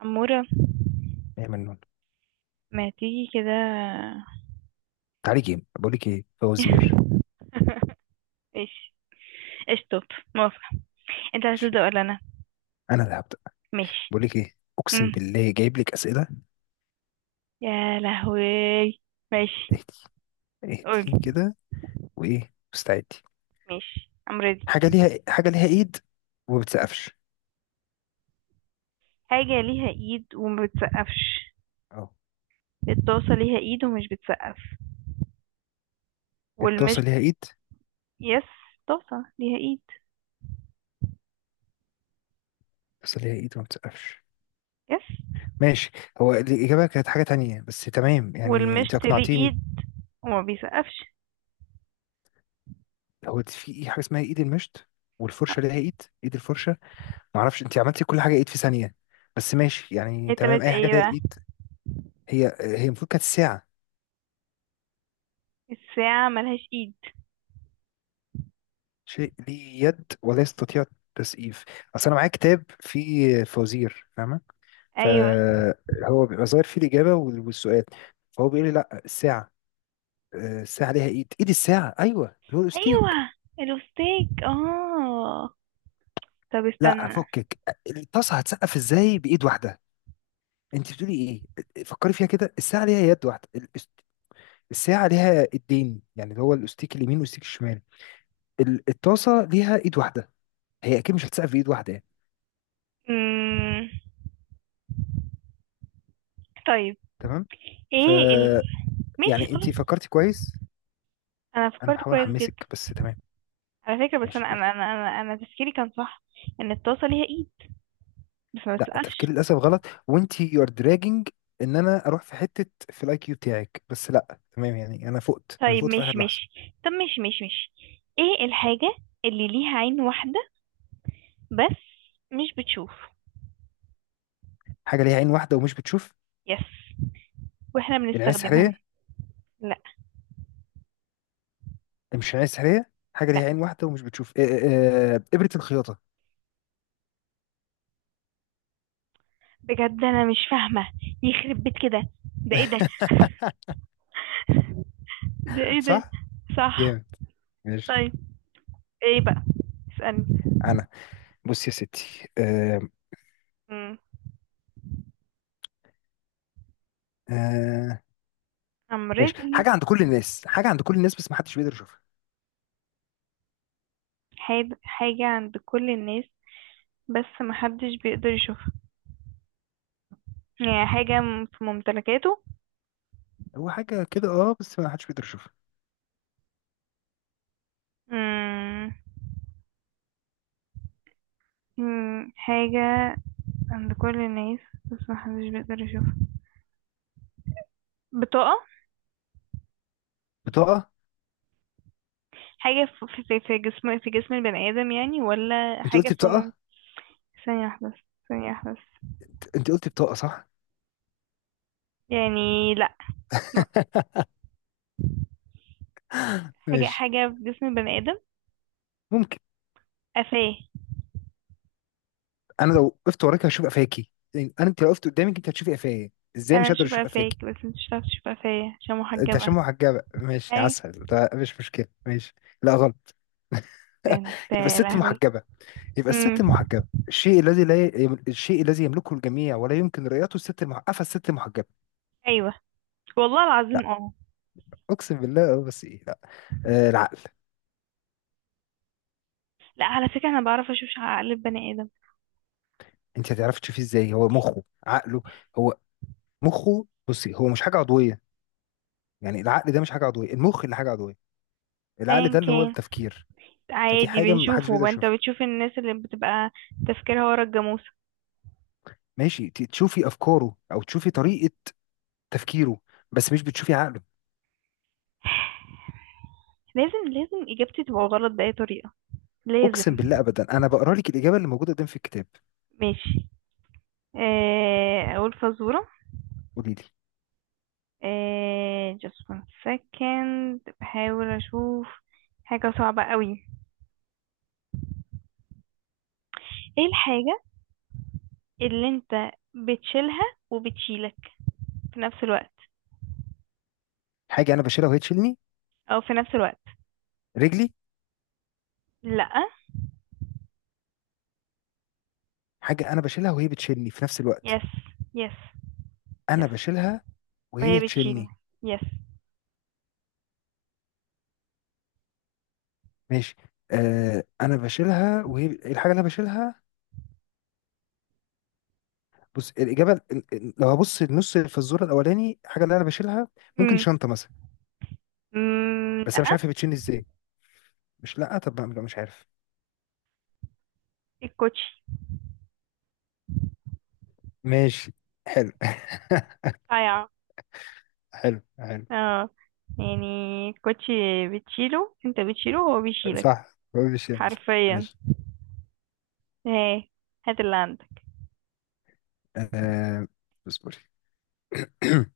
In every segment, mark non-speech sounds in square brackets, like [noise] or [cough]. عمورة، يا منون، ما تيجي كده. تعالي جيم. بقول لك ايه، فوازير. [laughs] ماشي. اشطب. موافقة. انت عايز ماشي، تبدأ ولا انا؟ انا اللي هبدا. ماشي. بقول لك ايه، اقسم مم. بالله جايب لك اسئله. يا لهوي. ماشي. اهدي، قول. اهدي كده. وايه، مستعدي؟ ماشي، I'm ready. حاجه ليها إيه؟ حاجه ليها ايد وما بتسقفش. حاجة ليها ايد وما بتسقفش. اه، الطاسة ليها ايد ومش بتسقف، الطاسه والمشط. ليها ايد. يس. طاسة ليها ايد. الطاسه ليها ايد وما بتسقفش. يس. ماشي. هو الاجابه كانت حاجه تانية، بس تمام يعني انت والمشط ليه اقنعتيني. ايد وما بيسقفش. هو في ايه حاجه اسمها ايد المشط؟ اه، والفرشه ليها ايد، ايد الفرشه. ما اعرفش انت عملتي كل حاجه ايد في ثانيه، بس ماشي يعني هي تمام، تلات اي حاجه ايه ليها بقى؟ ايد. هي هي المفروض كانت ساعه. الساعة ملهاش ايد. شيء ليه يد ولا يستطيع التسقيف. اصل انا معايا كتاب فيه فوازير، فاهمه؟ ايوه فهو بيبقى ظاهر فيه الاجابه والسؤال. فهو بيقول لي لا، الساعه. الساعه ليها ايد، ايد الساعه، ايوه اللي هو الاستيك. ايوه، الوستيك اه. طب لا، استنى. فكك. الطاسه هتسقف ازاي بايد واحده؟ انت بتقولي ايه؟ فكري فيها كده، الساعه ليها يد واحده الساعه ليها ايدين، يعني اللي هو الاستيك اليمين والاستيك الشمال. الطاسه ليها ايد واحده، هي اكيد مش هتسقف بايد واحده يعني. مم... طيب. تمام. ف ايه ال... ماشي يعني انت خلاص. فكرتي كويس. انا انا فكرت بحاول كويس احمسك، جدا. بس تمام، على فكرة بس ماشي يلا. أنا تفكيري كان صح، ان الطاسة ليها ايد بس ما لا، بتسقفش. تفكيري للاسف غلط، وانت يو ار دراجنج. ان انا اروح في حته في الاي كيو بتاعك، بس لا تمام يعني انا فقت انا طيب فقت في ماشي اخر لحظه. ماشي. طب ماشي ماشي ماشي. ايه الحاجة اللي ليها عين واحدة بس مش بتشوف؟ حاجه ليها عين واحده ومش بتشوف. يس. واحنا العين بنستخدمها. السحريه. لا. مش العين السحريه، حاجه لا. ليها عين واحده ومش بتشوف، إيه، إيه، إيه، ابره الخياطه. بجد انا مش فاهمة. يخرب بيت كده، ده ايه ده؟ [laughs] ده ايه ده؟ صح. صح. جامد، ماشي. طيب، ايه بقى؟ اسألني. انا بص يا ستي، امم. آه، I'm ماشي. ready. حاجه عند كل الناس، حاجه عند كل الناس بس ما حدش بيقدر يشوفها. حاجة عند كل الناس بس محدش بيقدر يشوفها؟ يعني حاجة في ممتلكاته؟ هو حاجه كده اه، بس ما حدش بيقدر يشوفها. مم. مم. حاجة عند كل الناس بس محدش بيقدر يشوفها. بطاقة. بطاقه؟ حاجة في جسم، في جسم البني آدم يعني، ولا انت حاجة قلتي في بطاقه، ثانية واحدة بس، ثانية واحدة بس. انت قلتي بطاقه صح. يعني لأ. م- [laughs] حاجة، ماشي، حاجة في جسم البني آدم. ممكن. قفاه. انا لو وقفت وراك هشوف قفاكي، يعني انت لو وقفت قدامك انت هتشوفي قفايا. ازاي أنا مش هقدر أشوف اشوف قفاكي؟ قفاك بس انت مش هتعرف تشوف قفايا عشان انت محجبة. عشان محجبه ماشي أي. عسل، ده مش مشكله، ماشي. لا غلط. ده [laughs] انت يبقى يا الست لهوي. المحجبه. يبقى الست مم. المحجبه، الشيء الذي لا ي... الشيء الذي يملكه الجميع ولا يمكن رؤيته، الست المحجبه، الست المحجبه. أيوه. والله لا، العظيم اه. اقسم بالله اه، بس ايه، لا. آه، العقل. لا على فكرة انا بعرف اشوف قلب بني ادم. انت هتعرفي تشوفيه ازاي؟ هو مخه عقله. هو مخه، بصي، هو مش حاجه عضويه. يعني العقل ده مش حاجه عضويه، المخ اللي حاجه عضويه. العقل ايا ده اللي هو كان، التفكير. فدي عادي حاجة محدش بنشوفه بيقدر بقى. انت يشوفها. بتشوف الناس اللي بتبقى تفكيرها ورا الجاموسة. ماشي، تشوفي أفكاره أو تشوفي طريقة تفكيره، بس مش بتشوفي عقله. [laughs] لازم، لازم اجابتي تبقى غلط بأي طريقة. لازم. أقسم بالله أبدا، أنا بقرا لك الإجابة اللي موجودة قدام في الكتاب. ماشي. آه، اقول فزورة. قولي لي. آه، just one second، بحاول اشوف. حاجة صعبة قوي. ايه الحاجة اللي انت بتشيلها وبتشيلك في نفس الوقت، حاجة أنا بشيلها وهي تشيلني. او في نفس الوقت؟ رجلي. لا. حاجة أنا بشيلها وهي بتشيلني في نفس الوقت. يس. يس. أنا يس. بشيلها وهي وهي بتشيل. تشيلني. يس. ماشي. أنا بشيلها وهي الحاجة اللي أنا بشيلها. بص، الإجابة لو هبص النص في الزور الأولاني، الحاجة اللي أنا بشيلها ممكن امم. شنطة مثلا، أمم، بس أنا مش لا. عارف هي بتشيلني إزاي. مش، لا طب لا مش عارف. الكوتشي. ماشي، حلو. [laughs] صايعة. حلو، حلو. اه، يعني الكوتشي، بتشيله، انت بتشيله هو بيشيلك. صح، مش يعني صح. حرفيا. ماشي. ايه؟ هات اللي عندك. آه اصبري. [clears throat]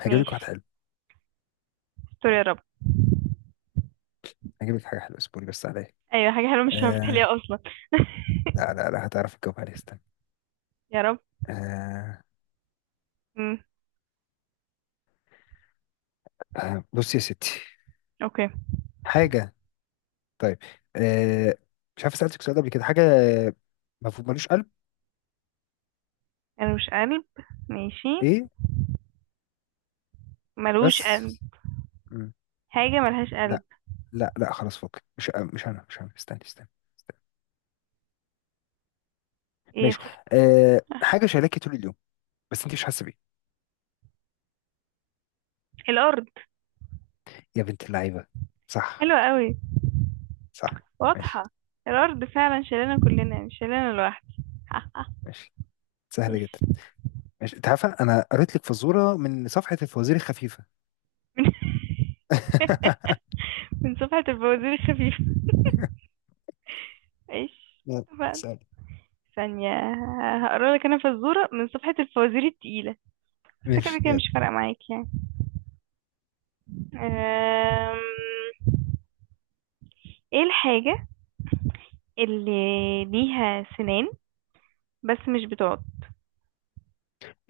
هجيب لك واحد ماشي. حلو. استر يا رب. هجيب لك حاجة حلوة، اصبري بس عليا. ايوه، حاجة حلوة مش هعرف آه تحليها اصلا. [laughs] لا لا لا، هتعرف تجاوب عليها، استنى. يا رب. آه امم. آه، بصي يا ستي. اوكي. حاجة، طيب، آه مش عارف سألتك سؤال قبل كده. حاجة مفهوم ملوش قلب. ملوش قلب. ماشي. ايه ملوش بس. قلب. مم. حاجة ملهاش قلب. لا لا لا، خلاص، فوق، مش انا، مش انا، استني، استني، استني. ايه ماشي، خف... حاجة شايلاكي طول اليوم بس انت مش حاسة بيه. الارض. يا بنت اللعيبة. صح. حلوة قوي. صح. ماشي، واضحة. الارض فعلا شالانا كلنا، مش شالانا لوحدي. [laughs] ماشي. سهلة جدا. ماشي. ماشي، انت عارفة انا قريت لك فزورة من صفحة الفوازير الخفيفة. [laughs] [laughs] من صفحة الفوازير الخفيفة. ايش يلا بقى؟ سهل. ثانية، هقرا لك انا فزورة من صفحة الفوازير التقيلة. بس كده ماشي كده يلا. مش فارقة معاك يعني. أم... ايه الحاجة اللي ليها سنان بس مش بتقعد؟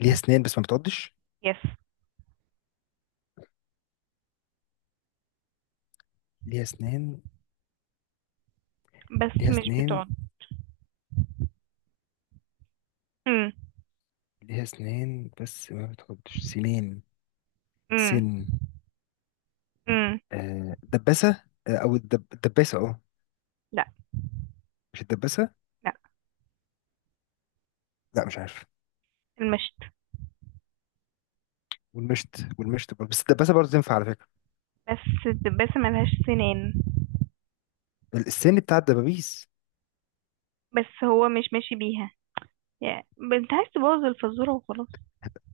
ليها اسنان بس ما بتعضش. يس. ليها اسنان، بس ليها مش اسنان، بتقعد. امم. ليها اسنان بس ما بتعضش سنين. امم. سن. امم. آه، دباسة، آه او الدباسة، اه. لا. مش الدباسة. لا. لا مش عارف. المشط. والمشت، برضه، بس الدباسة برضه تنفع على فكرة. بس، بس ملهاش سنان. السن بتاع الدبابيس. بس هو مش ماشي بيها يعني، انت عايز تبوظ الفزورة وخلاص.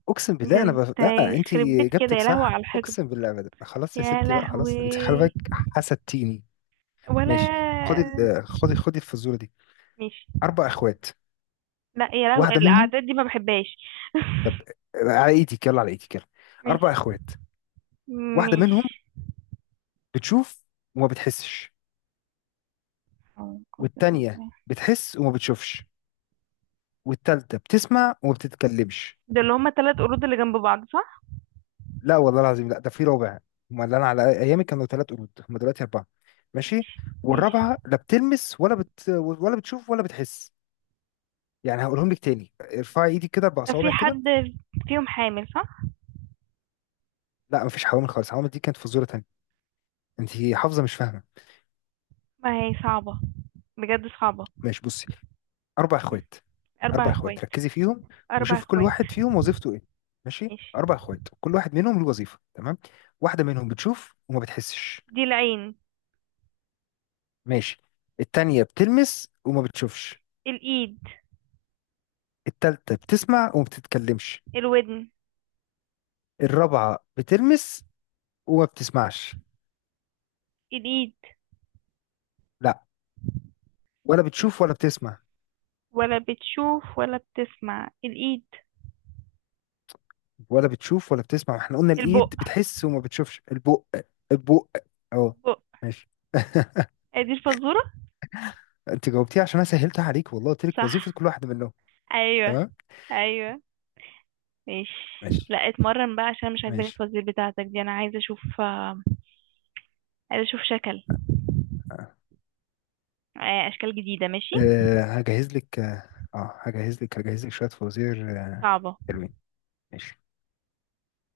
اقسم ده بالله انا انت، لا، انت يخرب بيت كده اجابتك يا لهوي صح، على الحقد. اقسم بالله ابدا، خلاص يا يا ستي بقى، خلاص، انت خلي لهوي. بالك حسدتيني. ولا. ماشي، خدي الفزوره دي. ماشي. 4 اخوات، لا يا لهوي، واحده منهم. الاعداد دي ما بحبهاش. طب [laughs] على ايدك، يلا على ايدك يلا. اربع ماشي. اخوات، واحده منهم ماشي. بتشوف وما بتحسش، أعوذ والتانيه بالله. بتحس وما بتشوفش، والتالته بتسمع وما بتتكلمش. ده اللي هما تلات قرود اللي جنب بعض صح؟ لا والله العظيم لا، ده في رابع. هما اللي انا على ايامي كانوا 3 قرود، هما دلوقتي 4. ماشي. ماشي. ماشي. والرابعه لا بتلمس، ولا بتشوف ولا بتحس. يعني هقولهم لك تاني، ارفعي ايدك كده اربع ده في صوابع كده. حد فيهم حامل صح؟ لا مفيش حوامل خالص، الحوامل دي كانت فزوره تانيه. انت حافظه مش فاهمه. ما هي صعبة، بجد صعبة. ماشي بصي، اربع اخوات. اربع اربع اخوات، اخوات. ركزي فيهم اربع وشوفي كل اخوات. واحد فيهم وظيفته ايه. ماشي، ماشي. اربع اخوات كل واحد منهم له وظيفه، تمام. واحده منهم بتشوف وما بتحسش. دي العين. ماشي. التانيه بتلمس وما بتشوفش. الايد. التالتة بتسمع وما بتتكلمش. الودن. الرابعة بتلمس وما بتسمعش. الايد. لا، ولا بتشوف ولا بتسمع. ولا بتشوف ولا بتسمع الايد. ولا بتشوف ولا بتسمع، احنا قلنا الإيد البق. بتحس وما بتشوفش، البق. البق، اهو. البق. ماشي. [laughs] هي دي الفزورة. انت جاوبتيه عشان انا سهلتها عليك والله، قلت لك وظيفة صح. كل واحد منهم. ايوه. تمام. ايوه. ماشي. ماشي، لا اتمرن بقى عشان مش عاجباني ماشي. التوزيع بتاعتك دي. انا عايزه اشوف آه، عايزه اشوف شكل، اه، آه، اشكال جديده. ماشي. هجهز لك. اه، هجهز لك شوية فوازير. آه، صعبه. حلوين. ماشي.